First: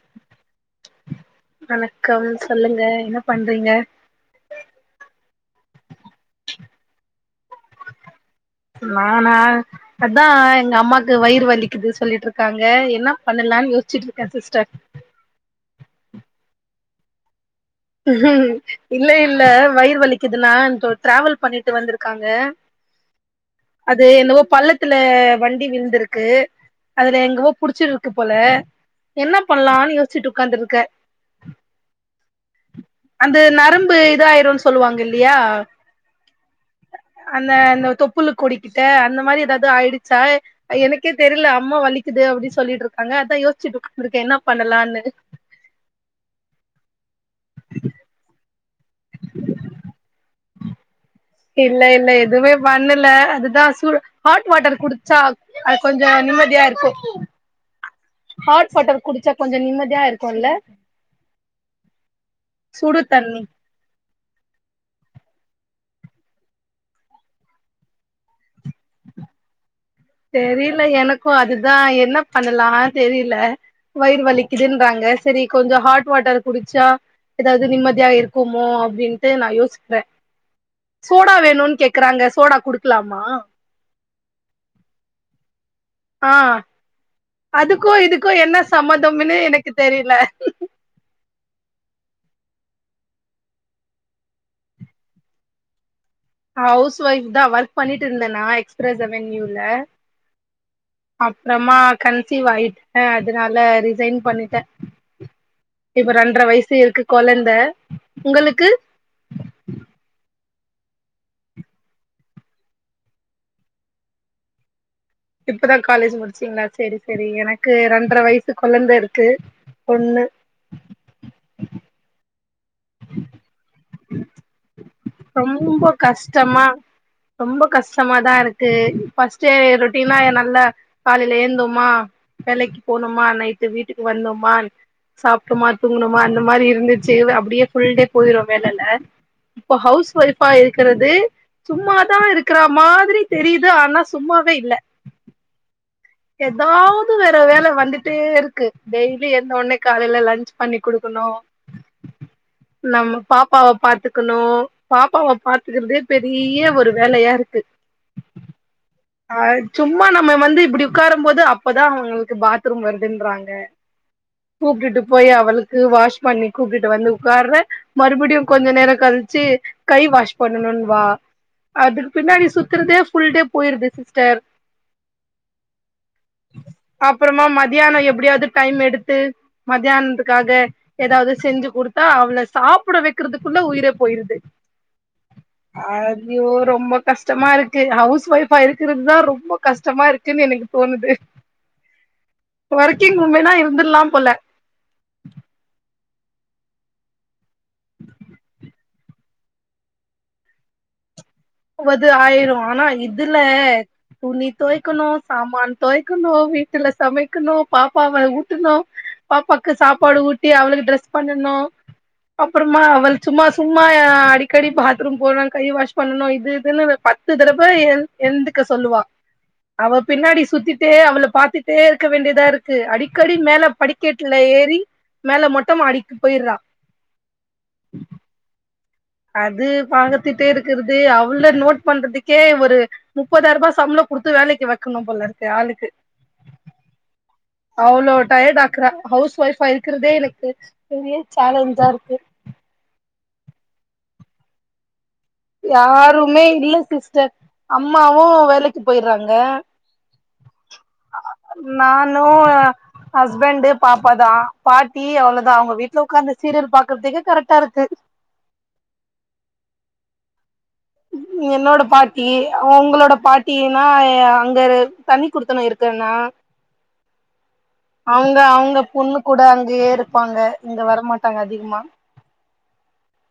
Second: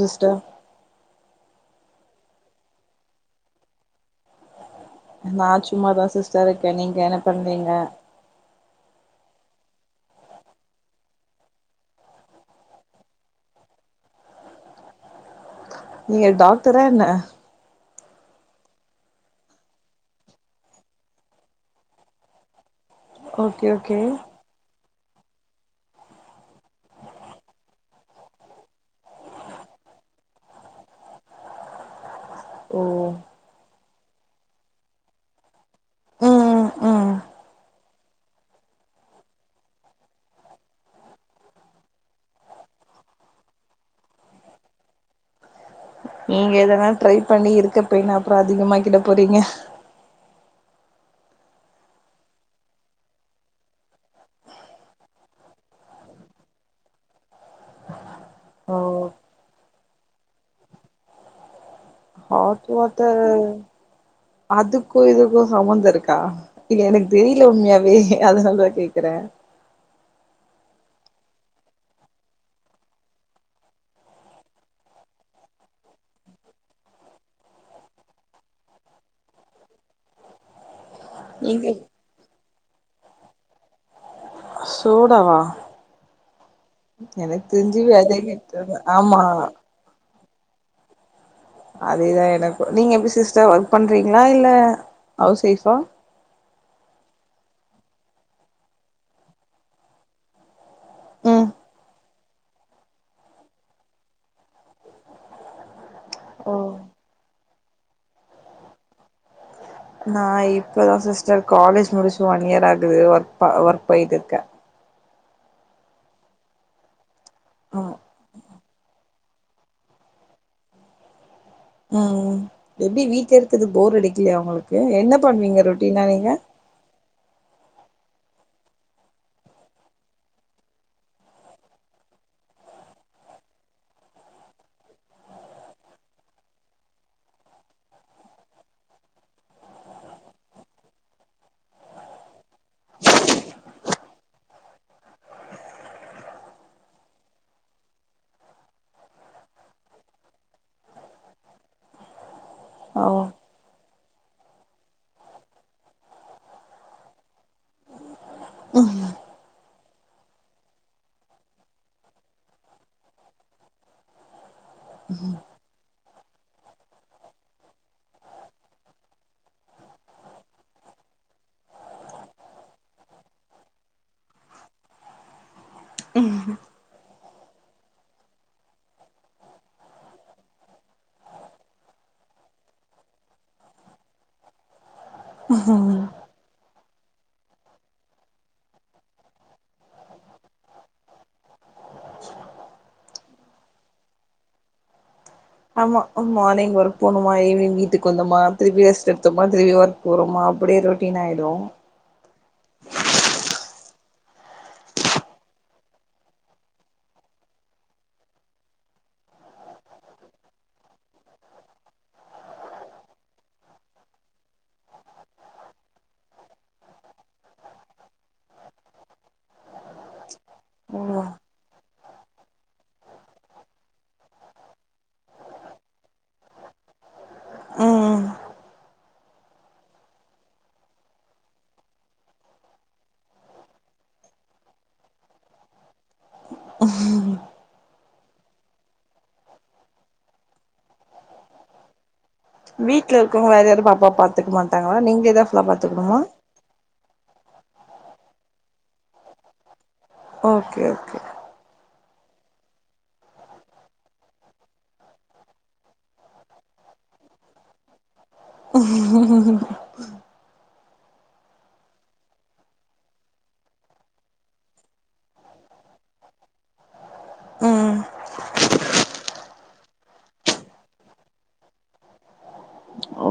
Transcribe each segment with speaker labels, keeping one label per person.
Speaker 1: Sister
Speaker 2: வணக்கம் சொல்லுங்க என்ன பண்றீங்க
Speaker 1: நா சும்மா தா சிஸ்டர் இருக்கே நீங்க என்ன பண்றீங்க
Speaker 2: நானா அதா எங்க அம்மாக்கு வயிறு வலிக்குது சொல்லிட்டு இருக்காங்க என்ன பண்ணலான்னு யோசிச்சுட்டு இருக்கே சிஸ்டர்
Speaker 1: நீங்க டாக்டரா என்ன
Speaker 2: இல்ல இல்ல வயிற் வலிக்குதுன்னா டிராவல் பண்ணிட்டு வந்திருக்காங்க
Speaker 1: ஓகே ஓகே
Speaker 2: அது என்னவோ பள்ள த்துல வண்டி விழுந்திருக்கு அதுல எங்கவோ புடிச்சிட்டு இருக்கு போல என்ன பண்ணலான்னு யோசிச்ட்டு உக்காந்துருக்கே
Speaker 1: ஓஹ்
Speaker 2: அந்த நரம்பு இதாயிருன்னு சொல்லுவாங்க இல்லையா
Speaker 1: ம் உம்
Speaker 2: அந்த அந்த தொப்புல கொடிக்கிட்ட அந்த மாதிரி எதாவ்து ஆயிடுச்சா எனக்கே தெரியல அம்மா வலிக்குது அப்டின்னு சொல்லிட்டு இருக்காங்க அதா யோசிச்ட்டு உக்காந்துருக்கே என்ன பண்ணலான்னு
Speaker 1: நீங்க எதனா ட்ரை பண்ணி இருக்கப் பெயின அப்புறோ அதிகமாகிட போறீங்க
Speaker 2: உம் இல்ல இல்ல எதுவுமே பண்ணல அதுதா ஹாட் வாட்டர் குடிச்சா அது கொஞ்சோ நிம்மதியா இருக்கு ஹாட்
Speaker 1: ஓ
Speaker 2: வாட்டர் குடிச்சா கொஞ்சோ நிம்மதியா இருக்குல்ல
Speaker 1: ஹாட்டு
Speaker 2: சுடு
Speaker 1: வாட்டர்
Speaker 2: தண்ணி
Speaker 1: அதுக்கு இதுக்கு சம்பந்தோ இருக்கா இல்ல எனக்கு தெரியல உண்மையாவே அதனாலதா கேக்குறே
Speaker 2: தெரில எனக்கு அதுதா என்ன பண்ணலா தெரியல வயிறு வலிக்குதுன்றாங்க சரி கொஞ்சோ ஹாட் வாட்டர் குடிச்சா எதாவ்து நிம்மதியா இருக்குமோ அப்டின்ட்டு நா யோசிக்றே ! ! ! ! ! ! ! ! ! ! சோடா வேணுன்னு கேக்குறாங்க சோடா குடுக்கலாமா
Speaker 1: சோடாவா
Speaker 2: ஆஹ்
Speaker 1: எனக்
Speaker 2: அதுக்கு இதுக்கு என்ன சம்மதம்னு எனக்கு தெரியல
Speaker 1: அதேதா எனக்கு நீங்க எப்டி சிஸ்டர் ஒர்க் பண்றீங்களா இல்ல ஹவுஸ் வைபா
Speaker 2: ஹவுஸ் ஒய்ஃப்தா ஒர்க் பண்ணிட்டு இருந்தேனா எக்ஸ்பிரஸ் அவன்யூல
Speaker 1: ம்
Speaker 2: அப்றமா கன்சிவ் ஆய்ட்டே அதனால ரிசைன் பண்ணிட்டே இப்ப ரெண்ர
Speaker 1: ஓ
Speaker 2: வயசு இருக்கு கொழந்த உங்களுக்கு
Speaker 1: நா இப்பதா சிஸ்டர் காலேஜ் முடிச்சு ஒன் இயர் ஆகுது ஒர்க் ஒர்க் போயிட்ருக்கே
Speaker 2: இப்பதா காலேஜ் முடிச்சிங்களா சேரி சேரி எனக்கு
Speaker 1: ஆமா
Speaker 2: ரெண்ர வயசு கொழந்த இருக்கு பொண்ணு
Speaker 1: ம் எப்டி வீட்ல இருக்கரது போர் அடிக்கலைய உங்களுக்கு என்ன பண்ணுவீங்க
Speaker 2: ரொம்ப
Speaker 1: ரொட்டினா நீங்க
Speaker 2: கஷ்டமா ரொம்ப கஷ்டமாதா இருக்கு ஃபஸ்ட்டு ரொட்டீனா நல்ல காலைல ஏந்தோமா வேலைக்கு போனோமா நைட்டு வீட்டுக்கு வந்தோமா சாப்ட்டோமா தூங்னோமா அந்த மாதிரி இருந்துச்சு அப்டியே ஃபுல் டே போயிரு வேலைல இப்ப ஹவுஸ் ஒய்பா இருக்கறது சும்மாதா இருக்கிற மாதிரி தெரியுது ஆனா சும்மாவே இல்ல ஏதாவது வேற வேல வந்துட்டேருக்கு டெய்லி எழ்ந்த உடனே காலைல லன்ச் பண்ணி குடுக்கணு
Speaker 1: ஆ
Speaker 2: நம்ம பாப்பாவ பாத்துக்கணு பாப்பாவ பாத்துக்கறதே பெரிய ஒரு வேலையாருக்கு அ சும்மா நம்ம வந்து இப்டி உக்காரும்போது அப்பதா அவங்களுக்கு வந்து பாத்ரூம் வருதுன்றாங்க கூப்ட்டுட்டு போய் அவளுக்கு வாஷ் பண்ணி கூப்ட்டு வந்து உக்கார்வே மறுபடியு கொஞ்ச நேரோ கழிச்சு கை வாஷ் பண்ணணுன்வா அதுக் பின்னாடி சுத்துறதே ஃபுல் டே போயிருது சிஸ்டர் அப்புறமா மத்யானோ எப்டியாவது டைம் எடுத்து மத்தியானத்துக்காது ஏதாவது செஞ்சு கொடுத்தா அவள சாப்ட வக்கிறதுக்குள்ள உயிரே போயிருது அய்யோ ரொம்ப கஷ்டமாருக்கு ஹவுஸ் ஒய்ஃப் இப்ப இருக்குறது தான் ரொம்ப கஷ்டமா இருக்குனு எனக்கு தோணுது ஒர்க்கிங் உமனா இருந்துர்லா போல
Speaker 1: ஆமா ஆமா மார்னிங் ஒர்க் போணுமா ஈவினிங் வீட்டுக் வந்தோமா திருப்பி ரெஸ்ட் எடுத்தோமா திருப்பி ஒர்க் போரோமா அப்டியே ரொட்டீன் ஆய்டு
Speaker 2: வது ஆயிரு ஆனா இதுல துணி துவைக்கணு சாமான் துவைக்கணு வீட்டுல சமைக்கணு பாப்பாவ ஊட்டுனு பாப்பாக்கு சாப்பாடு ஊட்டி அவளுக்கு ட்ரெஸ் பண்ணனு அப்புறமா அவள் சும்மா சும்மா அடிக்கடி பாத்ரூம் போனு கை வாஷ் பண்ணுனு அது இதுன்னு ஒரு பத்து தடவ எழுந்துக்க சொல்லுவா அவ பின்னாடி சுத்திட்டே அவள
Speaker 1: ம்
Speaker 2: பாத்துட்டே இருக்க வேண்டியதா இருக்கு அடிக்கடி மேல படிக் கெட்ல ஏறி மேல மொட்டமாடிக் போயிறா
Speaker 1: ம்
Speaker 2: அது பாத்திட்டே இருக்கறது அவள நோட் பண்றதுக்கே ஒரு முப்பதாயிரூபா சம்ளோ குடுத்து வேலக்கு வக்கணு போலருக்கு ஆளுக்கு
Speaker 1: ம்
Speaker 2: அவ்ளோ டயர்ட் ஆக்குறா ஹவுஸ் ஒய்ஃபா இருக்கறதே எனக்கு பெரிய சேலஞ்சா இருக்கு
Speaker 1: வீட்ல இருக்கவங்க வேற யாரு பாப்பாவ பாத்துக்க மாட்டாங்ளா நீங்கதா
Speaker 2: யாருமே இல்ல சிஸ்டர் அம்மாவு வேலக் போய்றாங்க
Speaker 1: ஓகே ஓகே
Speaker 2: நானு ஹஸ்பண்ட் பாப்பா தா பாட்டி அவ்ளோதா அவுங்க வீட்ல உக்காந்து சீரியல் பாக்குறதுக்கே கரெக்ட்டா இருக்கு
Speaker 1: ஹம்ம்ம்
Speaker 2: என்னோட பாட்டி அவங்ளோட பாட்டி எனாயா அங்கரு தனி குடுத்தனோ இருக்கறனா
Speaker 1: ம்
Speaker 2: அவுங்க அவுங்க பொண்ணு கூட அங்கயே இருப்பாங்க இங்க வரமாட்டாங்க அதிகமா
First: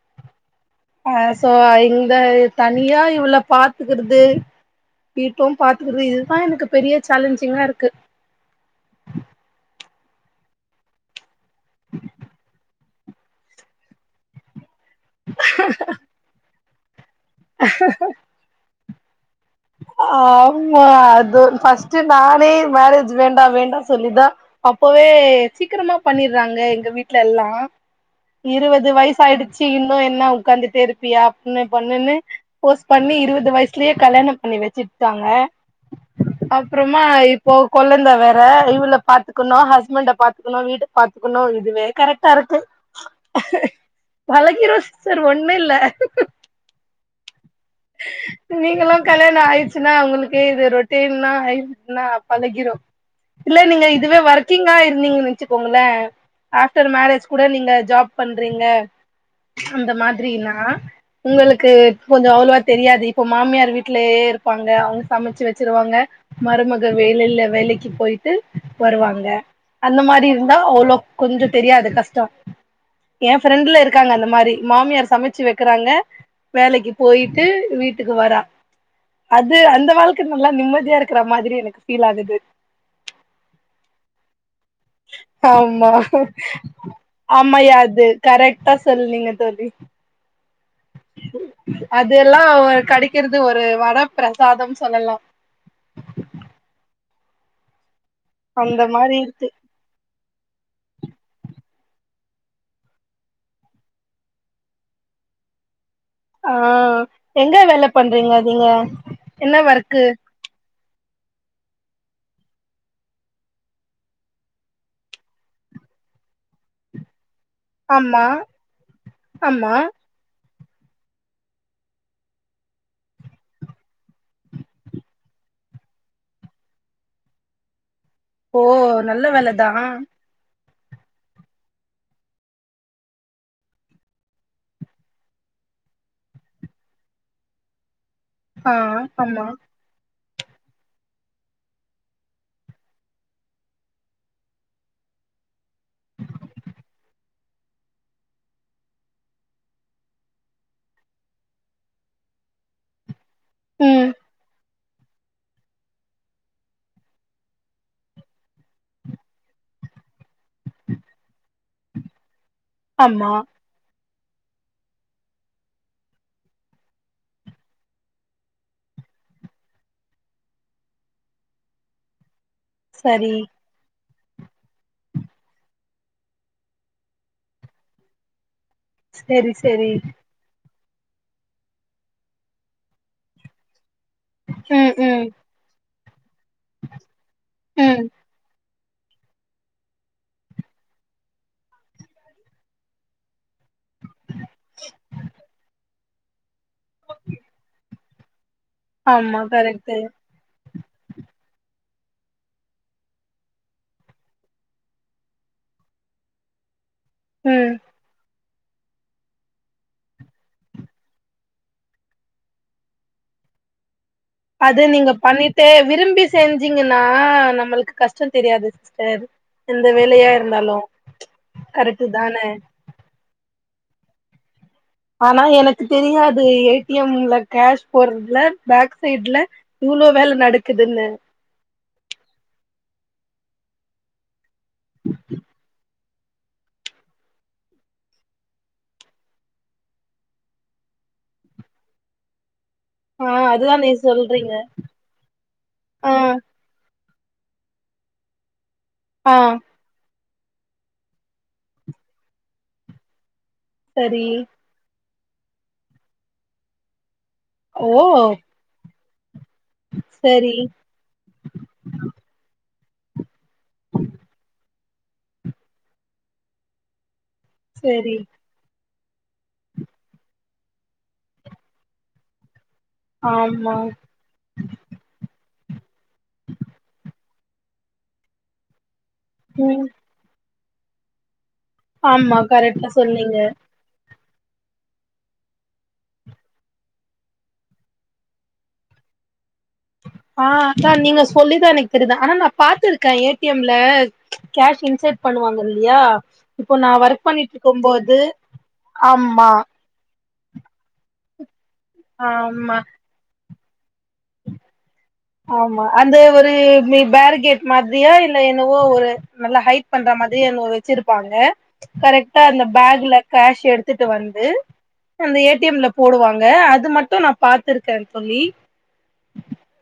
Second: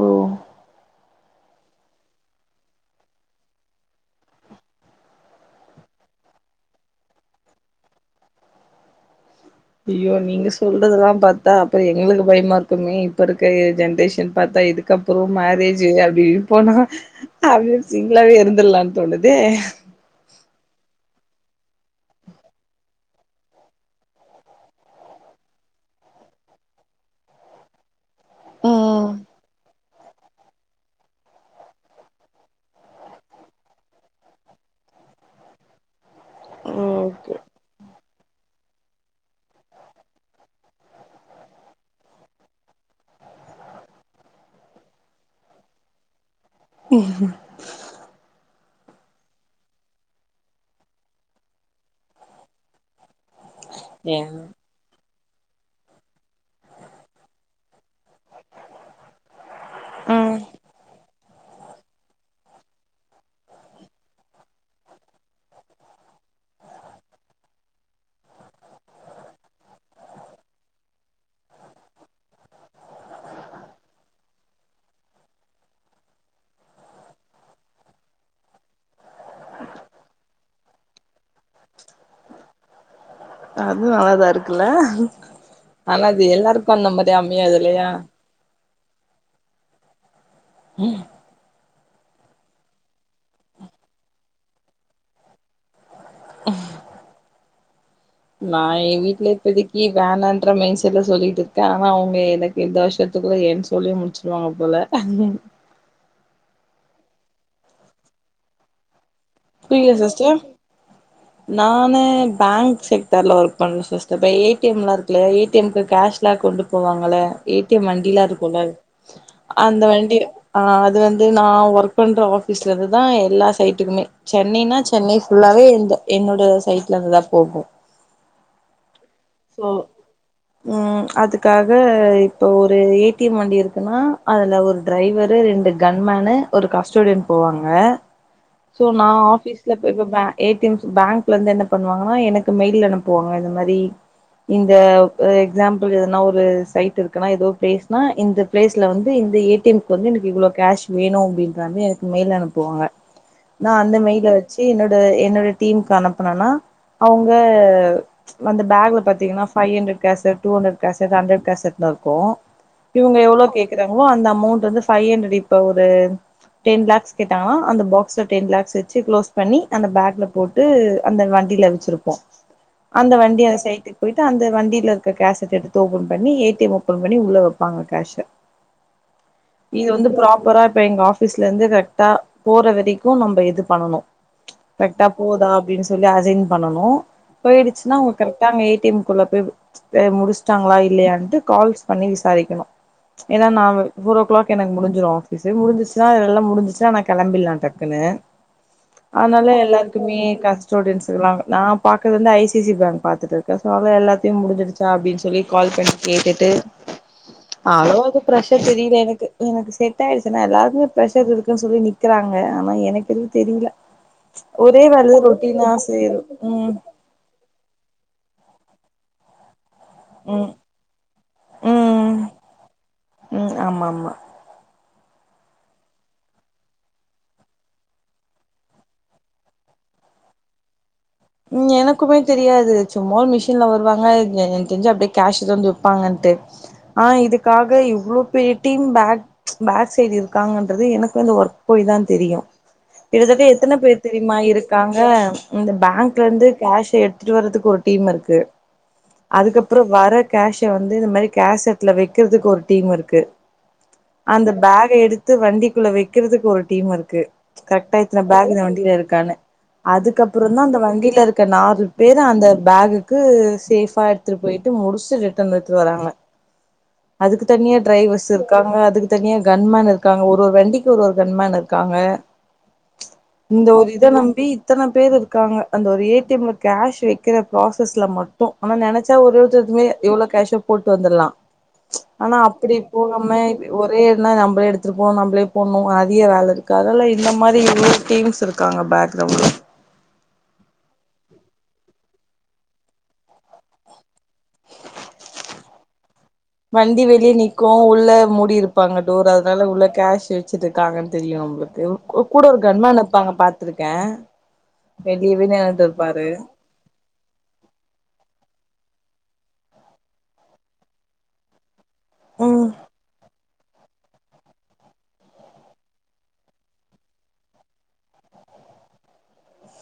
Speaker 1: ஓ
Speaker 2: ஆ சோ இந்த இத் தனியா இவள பாத்துக்கறது வீட்டு பாத்துக்கறது இதுதா எனக்கு பெரிய சேலஞ்சிங்கா இருக்கு
Speaker 1: அயோ நீங்க சொல்றதல்லா பாத்தா அப்றோ எங்களுக்கு பயமாருக்குமே இப்ப இருக்க எ ஜென்ரேஷன் பாத்தா இதுக்கப்றோ மேரேஜ் அப்டி போன அவ்ளோ சிங் ஃபுல்லாவே இருந்துர்லானு தோணுதே
Speaker 2: ஆமா அது ஃபர்ஸ்ட்டு நானே மேரேஜ் வேண்டா வேண்டா சொல்லிதா அப்பவே சீக்ரமா பண்ணிறாங்க எங்க வீட்ல எல்லா இருவது
Speaker 1: ம்
Speaker 2: வயசு ஆயிடுச்சு இன்னு என்ன உக்காந்துட்டே இருப்பியா அப்ன்னு பொண்ணுன்னு போஸ் பண்ணி இருவது வயசுலயே கல்யாணம் பண்ணி வச்சிட்டாங்க அப்புறமா
Speaker 1: ஓகே
Speaker 2: இப்போ கொழந்த வேற இவள பாத்துக்கணு ஹஸ்பண்ட்ட பாத்துக்கணு வீட்ட பாத்துக்கணு இதுவே கரெக்டா இருக்கு பழகிரு சிஸ்டர் ஒன்னு இல்ல நீங்களு கல்யாணோ ஆயிடுச்சுன்னா உங்களுக்கே இது ரொட்டின்னா ஆயிருச்சுன்னா பழகிரு இல்ல நீங்க
Speaker 1: ஏ
Speaker 2: இதுவே ஒர்க்கிங்கா இருந்தீங்கன்னு ச்சிக்கோங்கள ஆஃப்டர் மேரேஜ் கூட நீங்க ஜாப் பண்றீங்க அந்த மாதிரினா உங்களுக்கு கொஞ்சோ அவ்ளோவாத் தெரியாது இப்ப மாமியார் வீட்லயே இருப்பாங்க அவங்க சமைச்சு வச்சிருவாங்க மருமக வெளில வேலைக்கு போயிட்டு வருவாங்க அந்த மாரி இருந்தா அவ்ளோக் கொஞ்சோ தெரியாது கஷ்டோ எ ஃப்ரெண்ட்ல இருக்காங்க அந்த மாரி மாமியார் சமைச்சு வைக்கிறாங்க வேலைக்கு போயிட் டு வீட்டுக்கு வரா அது அந்த வாழ்க்க நல்லா நிம்மதியா இருக்கிற மாதிரி எனக்கு ஃபீல் ஆகுது
Speaker 1: அது அழகா ‌ இருக்குல்ல
Speaker 2: ஆமா
Speaker 1: ஆனா அது எல்லாருக்கு அந்த மாரி அமையாது
Speaker 2: ஆமா
Speaker 1: இல்லையா
Speaker 2: அது கரெக்ட்டா சொல்னீங்க தோழி
Speaker 1: ம்
Speaker 2: அது எல்லா கெடக்கிறது ஒரு வரப் ப்ரசாதம் சொல்லலா
Speaker 1: நா
Speaker 2: அந்த
Speaker 1: ஏ
Speaker 2: மாரி
Speaker 1: வீட்ல இப்போதி இ வேணான்ற மெயின் செட்ல சொல்லிட்டு இருக்க ஆனா அவங்க எனக்கு இந்த வருஷத்துக்குள்ளே என் சொல்லிய முடிச்சுடுவாங்க போல [unintelligible]
Speaker 2: ஆ எங்க வேல பண்றீங்க நீங்க என்ன
Speaker 1: புரியல
Speaker 2: ஒர்க்கு
Speaker 1: சிஸ்டர் நானு பேங்க் செக்டர்ல ஒர்க் பண்றோ சிஸ்டர் இத ஏ டி எம்லா இருக்குல்ல ஏ டி எம்க்கு கேஷ்லா கொண்டுப் போவாங்கள ஏ டி எம் வண்டிலா
Speaker 2: ஆமா
Speaker 1: இருக்குல
Speaker 2: ஆமா
Speaker 1: அந்த வண்டி ஆ அது வந்து நா ஒர்க் பண்ற ஆஃபீஸ்ல இருந்துதா எல்லா சைட்டுக்குமே சென்னைனா சென்னை ஃபுல்லாவே எந்த என்னோட சைட்ல இருந்துதா போகு
Speaker 2: ஓ நல்ல
Speaker 1: சோ
Speaker 2: வேலதா
Speaker 1: ம் அதுக்காக இப்போ ஒரு ஏ டி எம் வண்டி இருக்குன்னா அதுல ஒரு டிரைவரு ரெண்டு கன்மேன்னு ஒரு கஸ்டோடியன் போவாங்க
Speaker 2: ஆ
Speaker 1: சோ நா
Speaker 2: ஆமா
Speaker 1: ஆஃபீஸ்லப் இதுதா ஏ டி எம்ஸ் பேங்க்ல இருந்து என்ன பண்ணுவாங்கன்னா எனக்கு மெயில் அனுப்புவாங்க இந்த மாரி இந்த ஒரு எக்ஸாம்பிள் எதனா ஒரு சைட்டு இருக்குன்னா ஏதோ பிளேஸ் னா இந்த ப்ளேஸ்ல வந்து இந்த ஏ டி எம்க்கு வந்து எனக்கு இவ்ளோ கேஷ் வேணு அப்படின்றவங்க எனக்கு மெயில் அனுப்புவாங்க நா அந்த
Speaker 2: ம்
Speaker 1: மெய்ல வச்சு என்னோ ட என்னோட டீமுக்கு அனுப்புனனா அவ்ங்க வ அந்த பேக்ல பத் தீங்கனா five hundred cassette two hundred cassette hundred கேசட்தா இருக்கு இவுங்க
Speaker 2: ஆமா
Speaker 1: எவ்வளோ கேக் குறாங்ளோ அந்த அமௌண்ட் வந்து ஃபை ஹண்ட்ரட் இப்ப ஒரு டென் லாக்ஸ் கேட்டாங்களா அந்த ‌ பாக்ஸ்ல டென் லாக்ஸ் வச்சு க்ளோஸ் பண்ணி அந்த பேக்ல போட் டு அந்த வண்டியில வச்சிருப்போ அந்த
Speaker 2: சரி
Speaker 1: வண்டி அந்த சைட்டு போய்ட்டு அந்த வண்டியில இருக்க கேசட் எடுத்து ஓப்பன் பண்ணி ஏ டி எம் ஓப்பன் பண்ணி உள்ள வப்பாங்க கேஷ
Speaker 2: சரி
Speaker 1: இது
Speaker 2: சரி
Speaker 1: வந்து ப்ராப்பரா இப்ப எங்க ஆஃபீஸ்லந்து கரெக்ட்டா போற வரைக்கு நம்ப இது பண்ணனு
Speaker 2: ம்
Speaker 1: கரெக்ட்டா
Speaker 2: ம்
Speaker 1: போதா அப்டின் சொல்லி அசைன் பண்ணனு போயிடுச்சுன்னா
Speaker 2: ம்
Speaker 1: அவ்ங்க கரெக்ட்டா அங்க ஏ டி எம் குள்ள போய் அ முடிச்சிட்டாங்ளா இல்லையான்ட்டு கால்ஸ் பண்ணி விசாரிக்கணு ஏன்னா நா ஃபோர் ஓ க்ளாக் எனக்கு முடிஞ்சிரு ஆஃபீஸு முடிஞ்சுச்சுன்னா எல்லா முடிஞ் சா நா கெளம்பில்லா டக்குனு
Speaker 2: ஆமா
Speaker 1: அதனால
Speaker 2: கரெக்ட்டு
Speaker 1: எல்லார்க்குமே எ கஷ்டோடியன்ஸுக்குல்லா நா பாக்றது வந்து I C I C bank பாத்துட்டு க்க சோ எல்லாத்தையு முடிஞ்சிடுச்சா அப்டின் சொல்லி கால் பண்ணி கேட்டுட்டு
Speaker 2: ம்
Speaker 1: [unintelligible] ப்ரஷர் தெரிய்ல எனக்கு எனக்கு செட்டாயிடுச்சு ஆனா எல்லாருக்குமே ப்ரஷர் இருக்குன் சொல்லி நிக்கிறாங்க ஆனா எனக்கு எதுவு தெரில
Speaker 2: அது
Speaker 1: ஒரே வேல ரொட்டீனா செய்யற் ம்
Speaker 2: ஆ நம்மளுக்கு கஷ்டொ தெரியாது சிஸ்டர் எந்த வேலையா
Speaker 1: ம்
Speaker 2: இருந்தாலு கரெக்ட்டு
Speaker 1: ம்
Speaker 2: தான
Speaker 1: ம் ஆமா ஆமா
Speaker 2: ஆனா எனக்கு தெரியாது ஏ டி எம் ல கேஷ் போர்றதுல பேக் சைட்ல இவ்ளோ வேல நடக்குதுன்னு
Speaker 1: ம் எனக்குமே தெரியாது சும்மா ஒரு மிஷின்ல வருவாங்க தெஞ்ச அப்டியே கேஷ் வந்து வெப்பாங்கன்ட்டு ஆனா இதுக்காக இவ்ளோ பெரிய டீம் பேக் பேக் சைடு இருக்காங்கன்றது எனக்கு வந்து ஒர்க் போய் தா தெரியு
Speaker 2: ஆ
Speaker 1: கிட்டத்தட்ட எத்தன
Speaker 2: அதுதா நீ
Speaker 1: பேர் தெரியுமா
Speaker 2: சொல்றீங்க
Speaker 1: இருக்காங்க இந்த
Speaker 2: ஆ
Speaker 1: பேங்க் து கேஷ எடுத்ட்டு வர்றதுக்கு ஒரு டீம் இருக்கு
Speaker 2: ஆ
Speaker 1: அதுக்கப் அப்பறொ வர கேஷ வந்து இந்த மாரி கேஷட்ல வெக்கிறதுக்கு ஒரு டீம் இருக்கு
Speaker 2: சரி
Speaker 1: அந்த பேக எடுத்து வண்டிக்குள்ள வெக்கிறதுக்கு ஒரு டீம் இருக்கு கரெக்ட்
Speaker 2: ஓ
Speaker 1: டயத்துல பேக் இந்த வண்டில இருக்கான்னு
Speaker 2: சரி
Speaker 1: அதுக்கப்றொந்தா அந்த வண்டி ட்ல இருக்க நாலு பேர் அந்த பேக்குக்கு சேஃபா எடுத்துட்டு போய் ட்டு முடிச்டு ரிட்டன் எத்துட் வராங்க அதுக்கு தனியா
Speaker 2: சரி
Speaker 1: டிரைவர்ஸ் இரு காங்க அதுக்கு தனியா கன்மேன் இருக்காங்க ஒரு ஒரு வண்டிக்கு ஒரு ஒரு கன்மேன் இருக்காங்க இந்த
Speaker 2: ஆமா
Speaker 1: ஒரு இத நம்பி இத்தன பேருக்காங்க அந்த ஒரு ஏ டி எம்ல கேஷ் வெ க்கிற ப்ராசஸ்ல மட்டு ஆனா நெனச்சா ஒருத்தத்துமே
Speaker 2: ம்
Speaker 1: இவ்வளோ கேஷ போட்டு வந்தர்லா அனா
Speaker 2: ஆமா
Speaker 1: அப்டி
Speaker 2: கரெக்டா
Speaker 1: போகாம
Speaker 2: சொன்னீங்க
Speaker 1: ஒரே ன்னா நம்பளே எடுத்துட்டு போனு நம்பளே போன்னு அதிக வேலருக்கு அதெல்ல இந்த மாரி இவ்வளோ டீம்ஸ் இருக் க்காங்க பேக்ரௌண்ட்ல
Speaker 2: ஆ அதா நீங்க சொல்லிதா எனக்கு தெரிது ஆனா நா பா்த்துருக்க ஏ டி எம் ல கேஷ் இன்சட் பண்ணுவாங்க இல்லியா
Speaker 1: வண்டி வெளிய நிக்கு உள்ள மூடி இருப்பாங்க டோர
Speaker 2: ஆமா
Speaker 1: அதுனால உள்ள கேஷு சிட்ருக்காங்கன் தெரியு நம்ப்ளுக்கு கு கூட ஒரு
Speaker 2: ஆமா
Speaker 1: கன் மேன் இருப்பாங்க பாத்துருக்க
Speaker 2: ஆமா அந்த ஒரு மி பேரிகேட் மாத்ரியா இல்ல என்னவோ ஒரு நல்லா ஹைட் பண்ற மாதிரியா என்னவோ வச்சிருப்பாங்க கரெக்ட்டா அந்த
Speaker 1: ம்
Speaker 2: பேக்ல கேஷ் எடுத் துட்டு வந்து அந்த ஏ டி எம் ல போடுவாங்க அது மட்டு நா பா்த்துருக்க தோழி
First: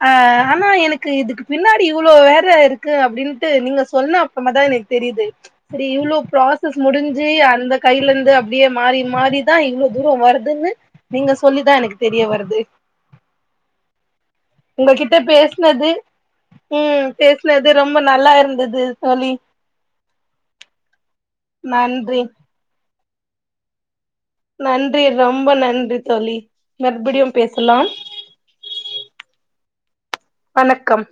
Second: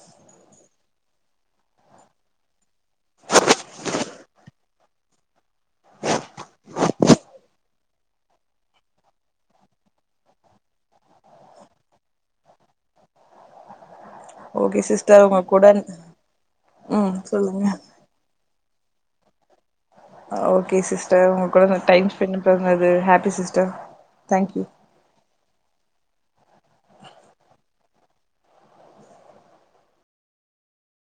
Speaker 2: ஆ ஆனா எனக்கு இதுக்கு பின்னாடி இவ்ளோ வேற இருக்கு அப்டின்ட்டு நீங்க சொன்ன அப் சும்மாதா எனக் தெரியுது இப்டி இவ்ளோ ப்ராசஸ் முடிஞ்சு அந்த கைலந்து அப்டியே மாறி மாறிதா இவ்வள தூரம் வருதுன்னு நீங்க சொல்லி தா எனக் தெரிய வர்து
Speaker 1: ஓகே
Speaker 2: உங்க கிட்ட
Speaker 1: சிஸ்டர் உங்க கூட
Speaker 2: பேஸனது ம் பேஸ்னது ரொம்ப நல்லா இருந்துது தோழி
Speaker 1: ஓக்கே சிஸ்டர் உங்க கூட நா டைம்
Speaker 2: நன்றி
Speaker 1: ஸ்பென்ட் பண்ணது ஹேப்பி சிஸ்டர் தேங்க்யூ
Speaker 2: நன்றி ரொம்ப நன்றி தோழி மறுபுடியு பேசலாம் வணக்கம்